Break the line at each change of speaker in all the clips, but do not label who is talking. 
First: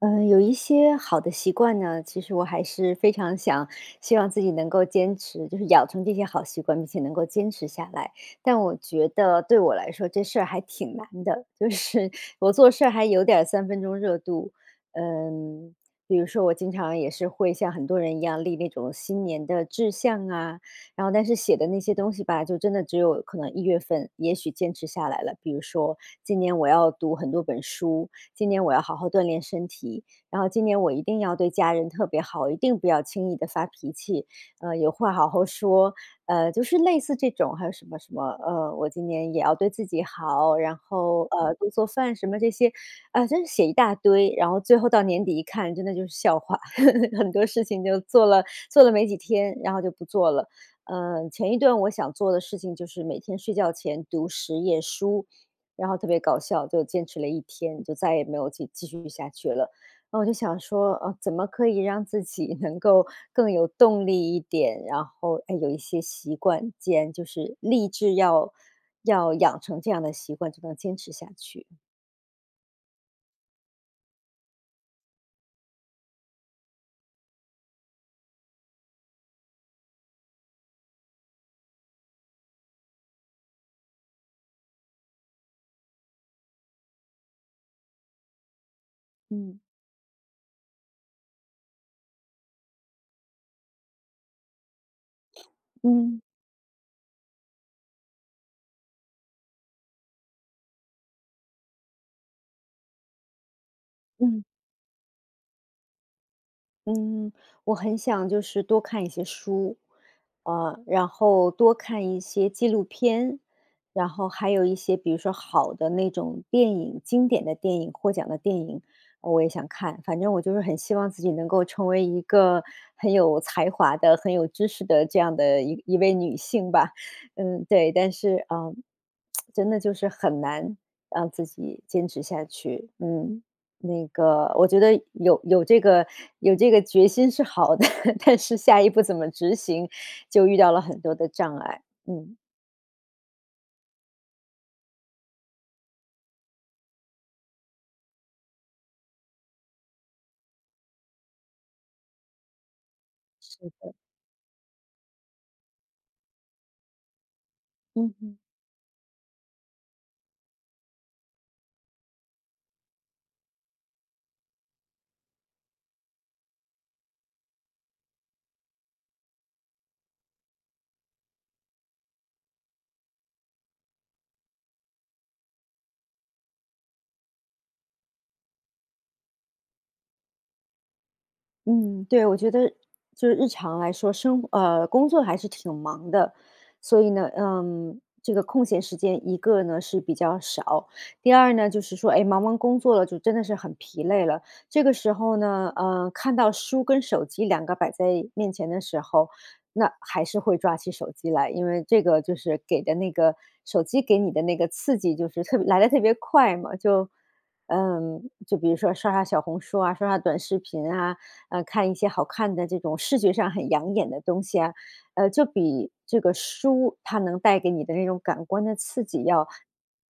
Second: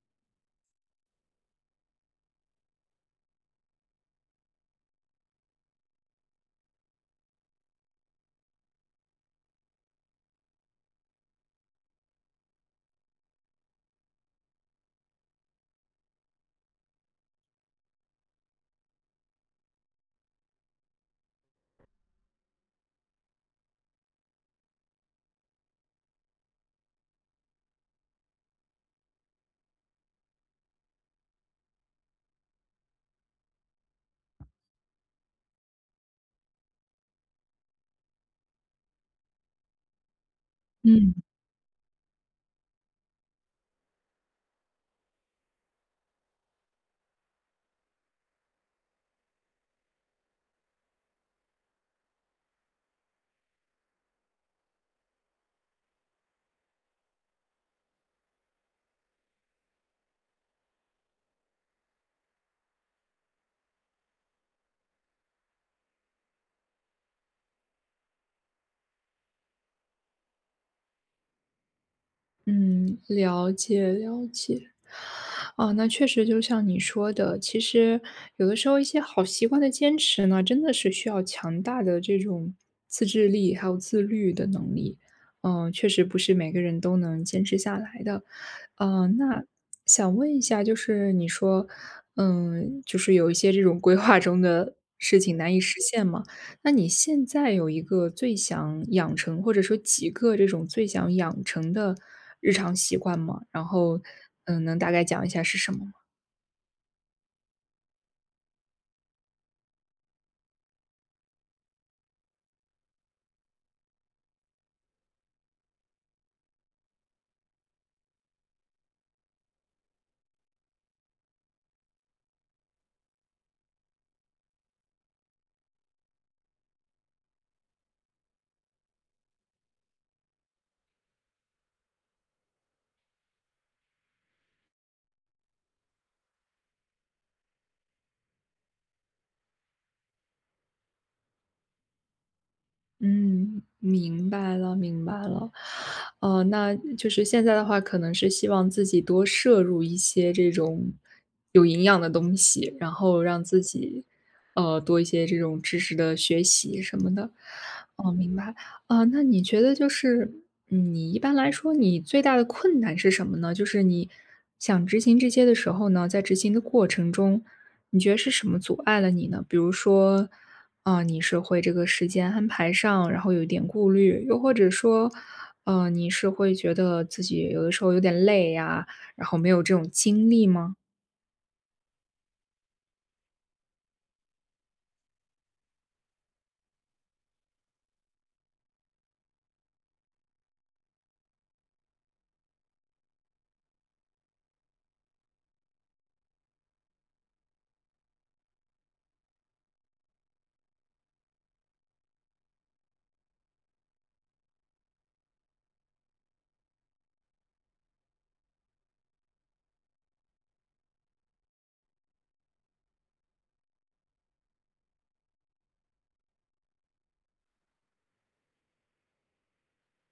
有一些好的习惯呢，其实我还是非常想希望自己能够坚持，就是养成这些好习惯，并且能够坚持下来。但我觉得对我来说这事儿还挺难的，就是我做事儿还有点儿三分钟热度。嗯，比如说我经常也是会像很多人一样立那种新年的志向啊，然后但是写的那些东西吧，就真的只有可能一月份，也许坚持下来了。比如说今年我要读很多本书，今年我要好好锻炼身体，然后今年我一定要对家人特别好，一定不要轻易的发脾气，有话好好说。就是类似这种，还有什么什么，我今年也要对自己好，然
嗯
后，多做饭什么这些，啊，真是写一大堆，然后最后到年底一看，真的就是笑话，很多事情就做了没几天，然后就不做了。前一段我想做的事情就是每天睡觉前读10页书，然后特别搞笑，就坚持了一天，就再也没有继续下去了。然后我就想说，怎么可以让自己能够更有动力一点？然后，哎，有一些习惯间，既然就是立志要养成这样的习惯，就能坚持下去。
嗯，了解了解。啊，那确实就像你说的，其实有的时候一些好习惯的坚持呢，真的是需要强大的这种自制力，还有自律的能力。嗯，确实不是每个人都能坚持下来的。嗯，那
嗯
想问一下，就是你说，就是有一些这种规划中的事情难以实现
嗯
吗？那你现在有一个最想养成，或者说几个这种最想养成的日常习惯吗？然后，
嗯。
能大概讲一下是什么吗？
嗯，我很想就是多看一些书，然后多看一些纪录片，然后还有一些比如说好的那种电影，经典的电影，获奖的电影，我也想看。反正我就是很希望自己能够成为一个很有才华的、很有知识的这样的一位女性吧。嗯，对，但是啊，真的就是很难让自己坚持下去。嗯。那个我觉得有这个决心是好的，但是下一步怎么执行，就遇到了很多的障碍。嗯。
嗯，明白了，明白了。哦，那就是现在的话，可能是希望自己多摄入一些这种有营养的东西，然后让自
是的。
己多一些这种知识的学习什么的。哦，明
嗯
白。啊，那你觉得就是你一般来说，你最大的困难是什么呢？就是你想执行这些的时候呢，在执行的过程中，你觉得是什么阻碍了你呢？比如说，啊，你是会这个时间安排上，然后有一点顾虑，又或者说，你是会觉得自己有的时候有点累呀，然后没有这种精力吗？
嗯，对，我觉得就是日常来说，工作还是挺忙的，所以呢，这个空闲时间一个呢是比较少，第二呢就是说，哎，忙完工作了就真的是很疲累了。这个时候呢，看到书跟手机两个摆在面前的时候，那还是会抓起手机来，因为这个就是给的那个手机给你的那个刺激，就是特别来的特别快嘛，就。嗯，就比如说刷刷小红书啊，刷刷短视频啊，看一些好看的这种视觉上很养眼的东西啊，就比这个书它能带给你的那种感官的刺激要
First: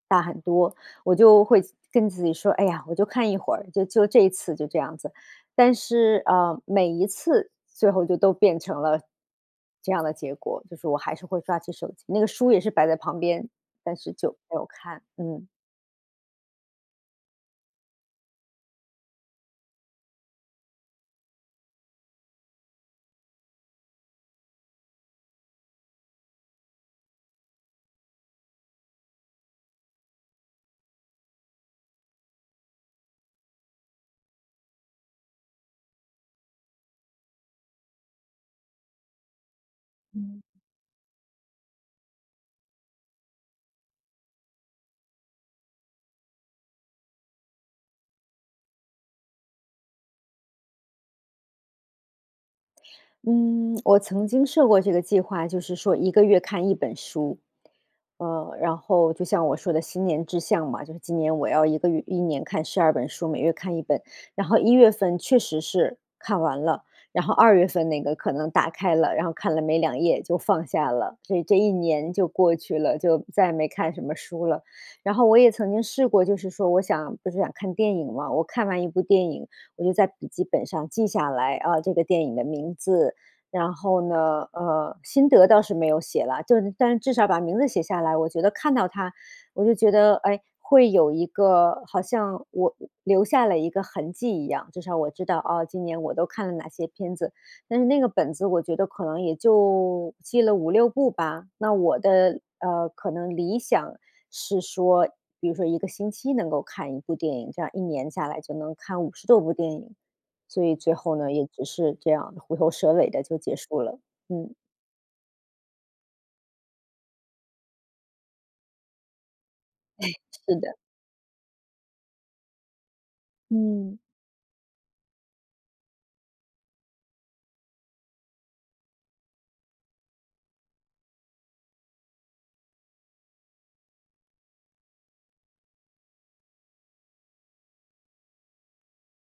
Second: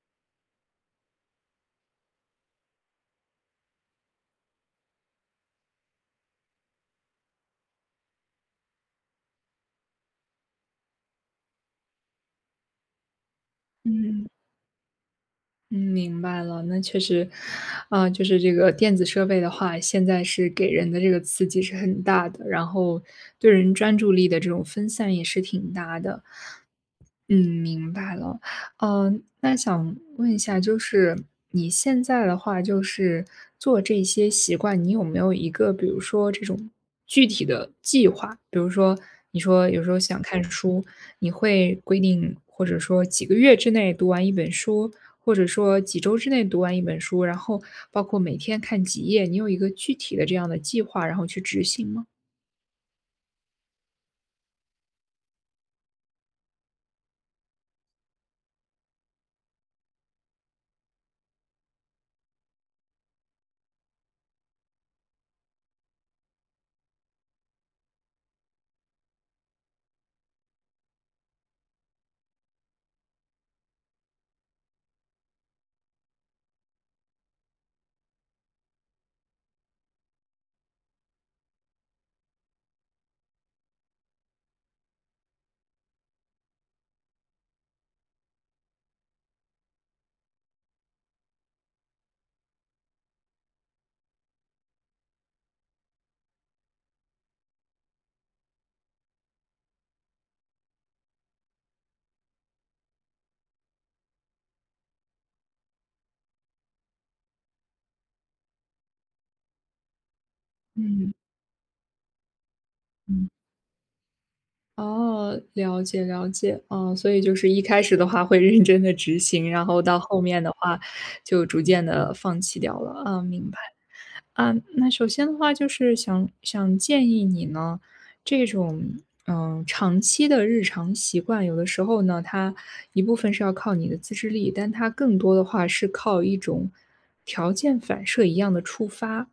大很多。我就会跟自己说：“哎呀，我就看一会儿，就这一次就这样子。”但是每一次最后就都变成了这样的结果，就是我还是会抓起手机，那个书也是摆在旁边，但是
嗯
就没有看，嗯。
嗯，明白了。那确实，啊、就是这个电子设备的话，现在是给人的这个刺激是很大的，然后对人专注力的这种分散也是挺大的。嗯，明白了。嗯，那想问一下，就是你现在的话，就是做这些习惯，你有没有一个，比如说这种具体的计划？比如说，你说有时候想看书，你会规定，或者说几个月之内读完一本书，或者说几周之内读完一本书，然后包括每天看几页，你有一个具体的这样的计划，然后去执行吗？
嗯，我曾经设过这个计划，就是说一个月看一本书。然后就像我说的新年志向嘛，就是今年我要一个月一年看12本书，每月看一本。然后一月份确实是看完了，然后2月份那个可能打开了，然后看了没2页就放下了，所以这一年就过去了，就再也没看什么书了。然后我也曾经试过，就是说我想不是想看电影嘛，我看完一部电影，我就在笔记本上记下来，啊，这个电影的名字，然后呢，心得倒是没有写了，就是但是至少把名字写下来，我觉得看到它，我就觉得，哎，会有一个好像我留下了一个痕迹一样，至少我知道哦，今年我都看了哪些片子。但是那个本子，我觉得可能也就记了5、6部吧。那我的可能理想是说，比如说一个星期能够看一部电影，这样一年下来就能看50多部电影。所以最
嗯
后呢，也只是这样虎头蛇尾的
嗯。
就结束了。嗯，
哦，了解了解，哦，所以就是一开始的话会认真的执行，然后到后面的
是的，
话就逐渐的放弃掉了，啊，明白。
嗯，
啊，那首先的话就是想想建议你呢，这种，长期的日常习惯，有的时候呢，它一部分是要靠你的自制力，但它更多的话是靠一种条件反射一样的触发。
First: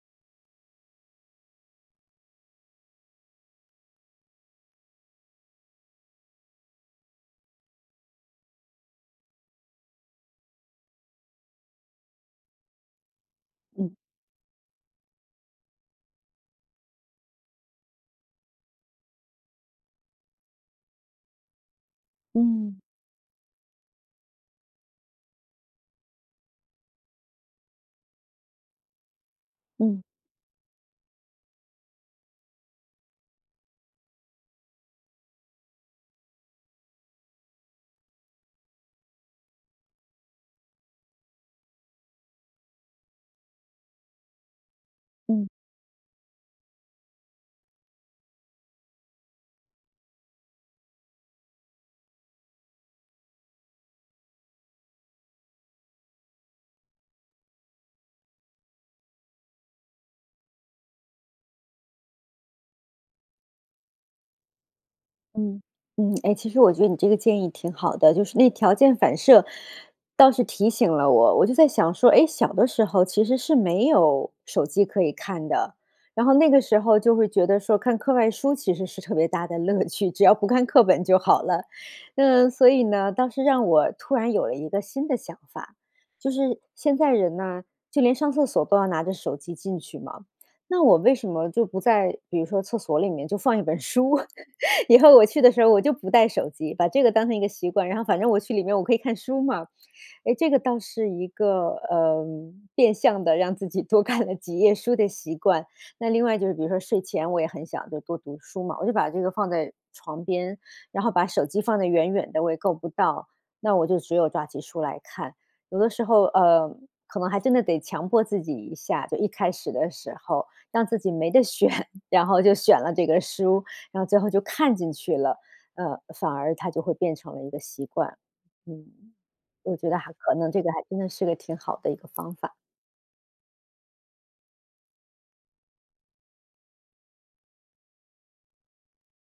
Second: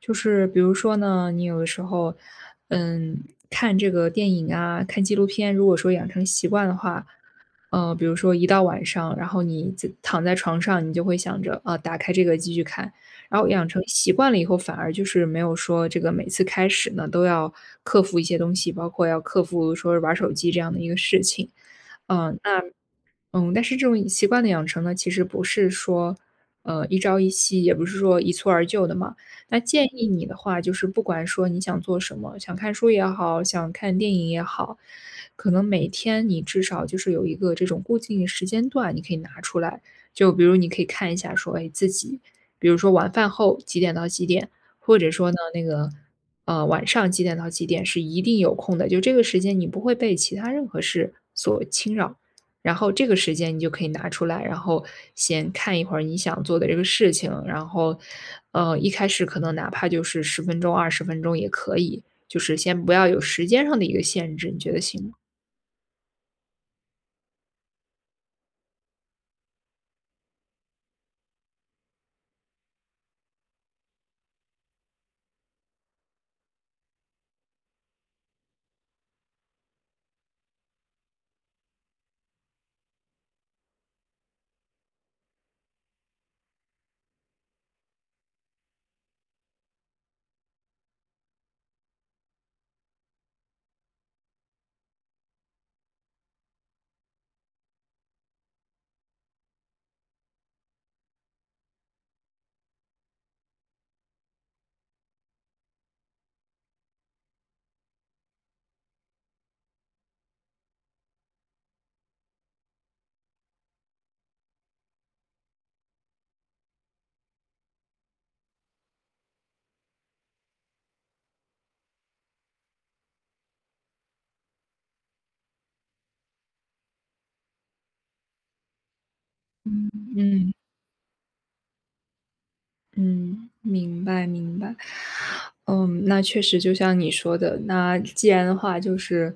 就是比如说呢，你有的时候，嗯，看这个电影啊，看纪录片，如果说养成习惯的话，比如说一到晚上，然后你在躺在床上，你就会想着啊、打开这个继续看，然后养成
嗯，
习惯了以后，反而就是没有说这个每次开始呢都要克服一些东西，包括要克服说玩手机这样的一个事情。嗯、那。
嗯，
嗯，但是这种习惯的养成呢，其实不是说，一朝一夕，也不是说一蹴而就的嘛。那建
嗯，
议你的话，就是不管说你想做什么，想看书也好，想看电影也好，可能每天你至少就是有一个这种固定的时间段，你可以拿出来。就比如你可以看一下说，哎，自己，比如说晚饭后几点到几点，或者说呢
嗯。
那个，晚上几点到几点是一定有空的，就这个时间你不会被其他任何事所侵扰。然后这个时间你就可以拿出来，然后先看一会儿你想做的这个事情，然后，一开始可能哪怕就是十分钟、二十分钟也可以，就是先不要有时间上的一个限制，你觉得行吗？
嗯，嗯，哎，其实我觉得你这个建议挺好的，就是那条件反射倒是提醒了我，我就在想说，哎，小的时候其实是没有手机可以看的，然后那个时候就会觉得说看课外书其实是特别大的乐趣，只要不看课本就好了。嗯，所以呢，倒是让我突然有了一个新的想法，就是现在人呢，就连上厕所都要拿着手机进去嘛。那我为什么就不在，比如说厕所里面就放一本书，以后我去的时候我就不带手机，把这个当成一个习惯。然后反正我去里面我可以看书嘛，哎，这个倒是一个，变相的让自己多看了几页书的习惯。那另外就是比如说睡前我也很想就多读书嘛，我就把这个放在床边，然后把手机放得远远的，我也够不到，那我就只有抓起书来看。有的时候，可能还真的得强迫自己一下，就一开始的时候，让自己没得选，然后就选了这个书，然后最后就看进去了，反而它就会变成了一个习惯，嗯。我觉得还可能
嗯。
这个还真的是个挺好的一个方法，
嗯，明白明白。嗯，那确实就像你说的，那既然的话就是，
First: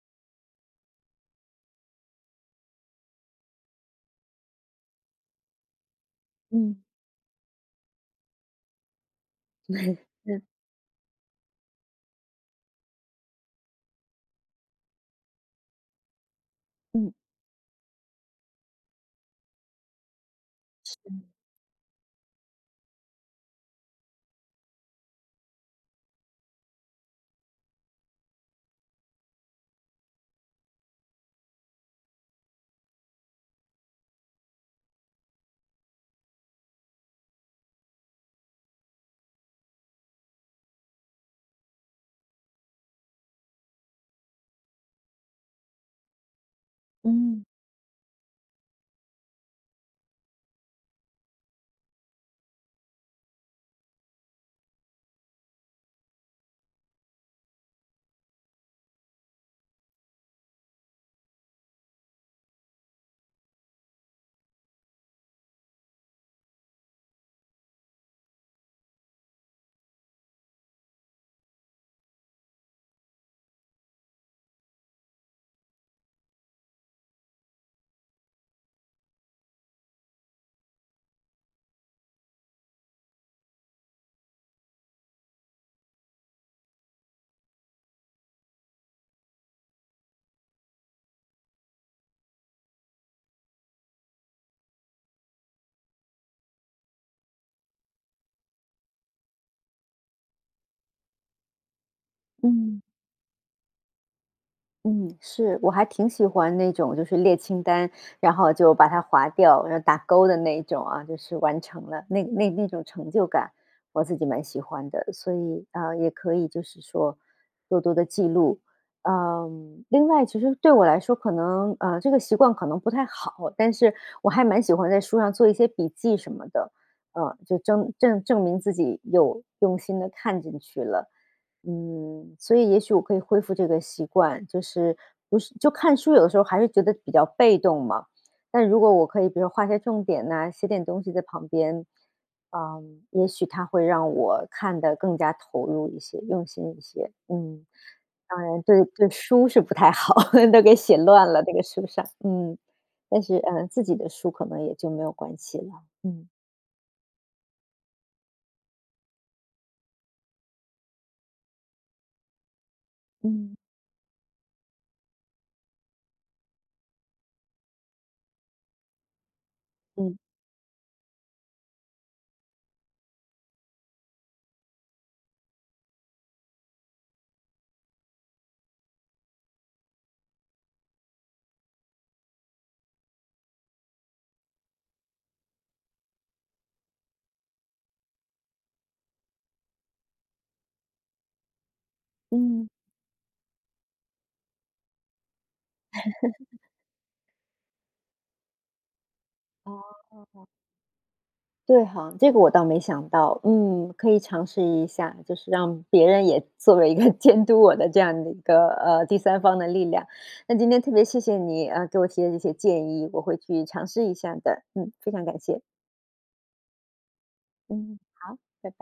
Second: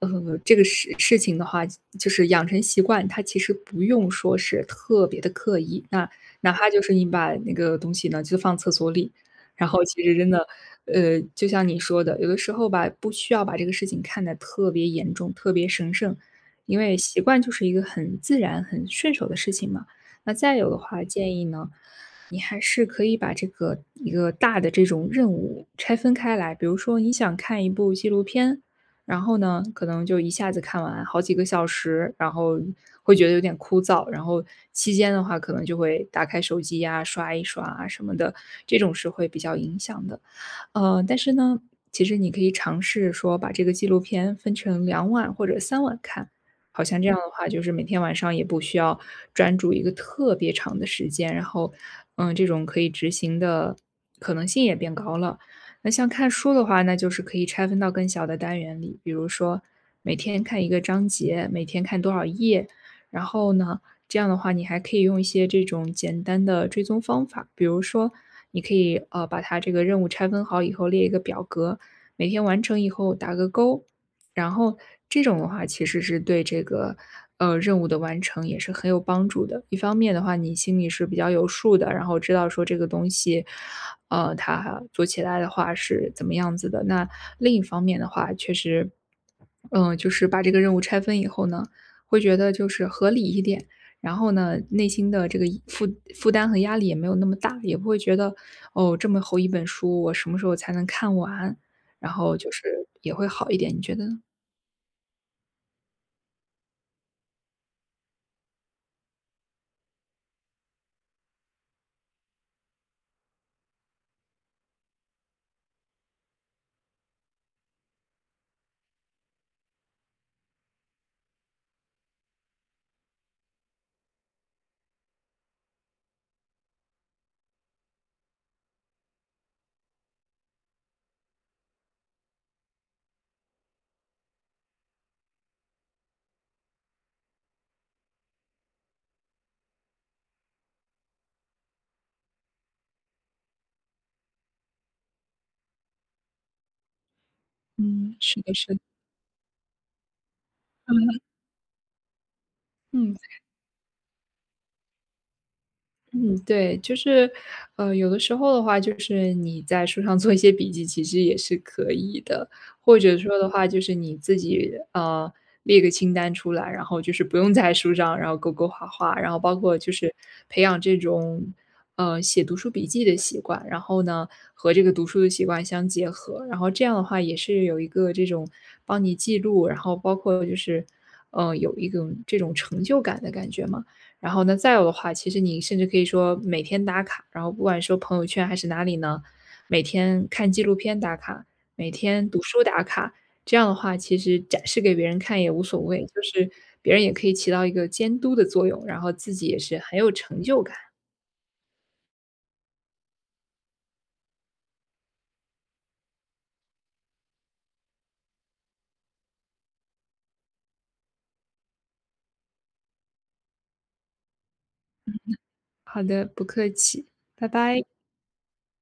这个事情的话，就是养成习惯，它其实不用说是特别的刻意，那哪怕
嗯
就是你把那个东西呢，就放厕所里，然后其实真的，
嗯
就像你说的，有的时候吧，不需要把这个事情看得特别严重、特别神圣，因为
嗯
习惯就是一个很自然、很顺手的事情嘛。那再有的话，建议呢。你还是可以把这个一个大的这种任务拆分开来。比如说你想看一部纪录片，然后呢，可能就一下子看完好几个小时，然后会觉得有点枯燥，然后期间的话可能就会打开手机呀、刷一刷啊什么的，这种是会比较影响的。但是呢，其实你可以尝试说把这个纪录片分成两晚或者三晚看。好像这样的
嗯
话，就是每天晚上也不需要专注一个特别长的时间，然后，这种可以执行的可能性也变高了。那像看书的话，那就是可以拆分到更小的单元里，比如说每天看一个章节，每天看多少页，然后呢，这样的话你还可以用一些这种简单的追踪方法，比如说你可以把它这个任务拆分好以后列一个表格，每天完成以后打个勾，然后这种的话，其实是对这个任务的完成也是很有帮助的。一方面的话，你心里是比较有数的，然后知道说这个东西，它做起来的话是怎么样子的。那另一方面的话，确实，就是把这个任务拆分以后呢，会觉得就是合理一点。然后呢，内心的这个负担和压力也没有那么大，也不会觉得哦，这么厚一本书，我什么时候才能看完？然后就
嗯。
是也会好一点，你觉得呢？
嗯，是，我还挺喜欢那种就是列清单，然后就把它划掉，然后打勾的那一种啊，就是完成了那种成就感，我自己蛮喜欢的，所以啊、也可以就是说多多的记录。嗯，另外，其实对我来说，可能这个习惯可能不太好，但是我还蛮喜欢在书上做一些笔记什么的，就证明自己有用心的看进去了。嗯，所以也许我可以恢复这个习惯，就是不是就看书，有的时候还是觉得比较被动嘛。但如果我可以，比如说画些重点呐、写点东西在旁边，嗯，也许它会让我看得更加投入一些、用心一些。嗯，
嗯，是
当
的，
然
是的，
对书是不太好，都给写乱了那个书上。嗯，
嗯
但是自己的书可能也就没有关系了。嗯
嗯 对，就是，有的时候的话，就是你在书上 做一些笔记，其实也是可以的，或者说的
嗯
话，就是你自己列个清单出来，然后就是不用在书上，然后勾勾画画，然后包括就是
嗯
培养这种写读书笔记的习惯，然后呢和这个读书的习惯相结合，然后这样的话也是有一个这种帮你记录，然后包括就是有一种这种成就感的感觉嘛。然后呢，再有的话，其实你甚至可以说每天打卡，然后不管说朋友圈还是哪里呢，每天看纪录片打卡，每天读书
嗯，
打卡，这样的话，其实展示给别人看也无所谓，就是别人也可以起到一个监督的作用，然后自己也是很
啊。
有成就感。
对哈，这个我倒没想到。嗯，可以尝试一下，就是让别人也作为一个 监督我的这样的一个第三方的力量。那今天特别谢谢你啊、给我提的这些建议，我会去尝试一下的。嗯，非常感谢。
好的，不客气，拜拜。
嗯，好，拜拜。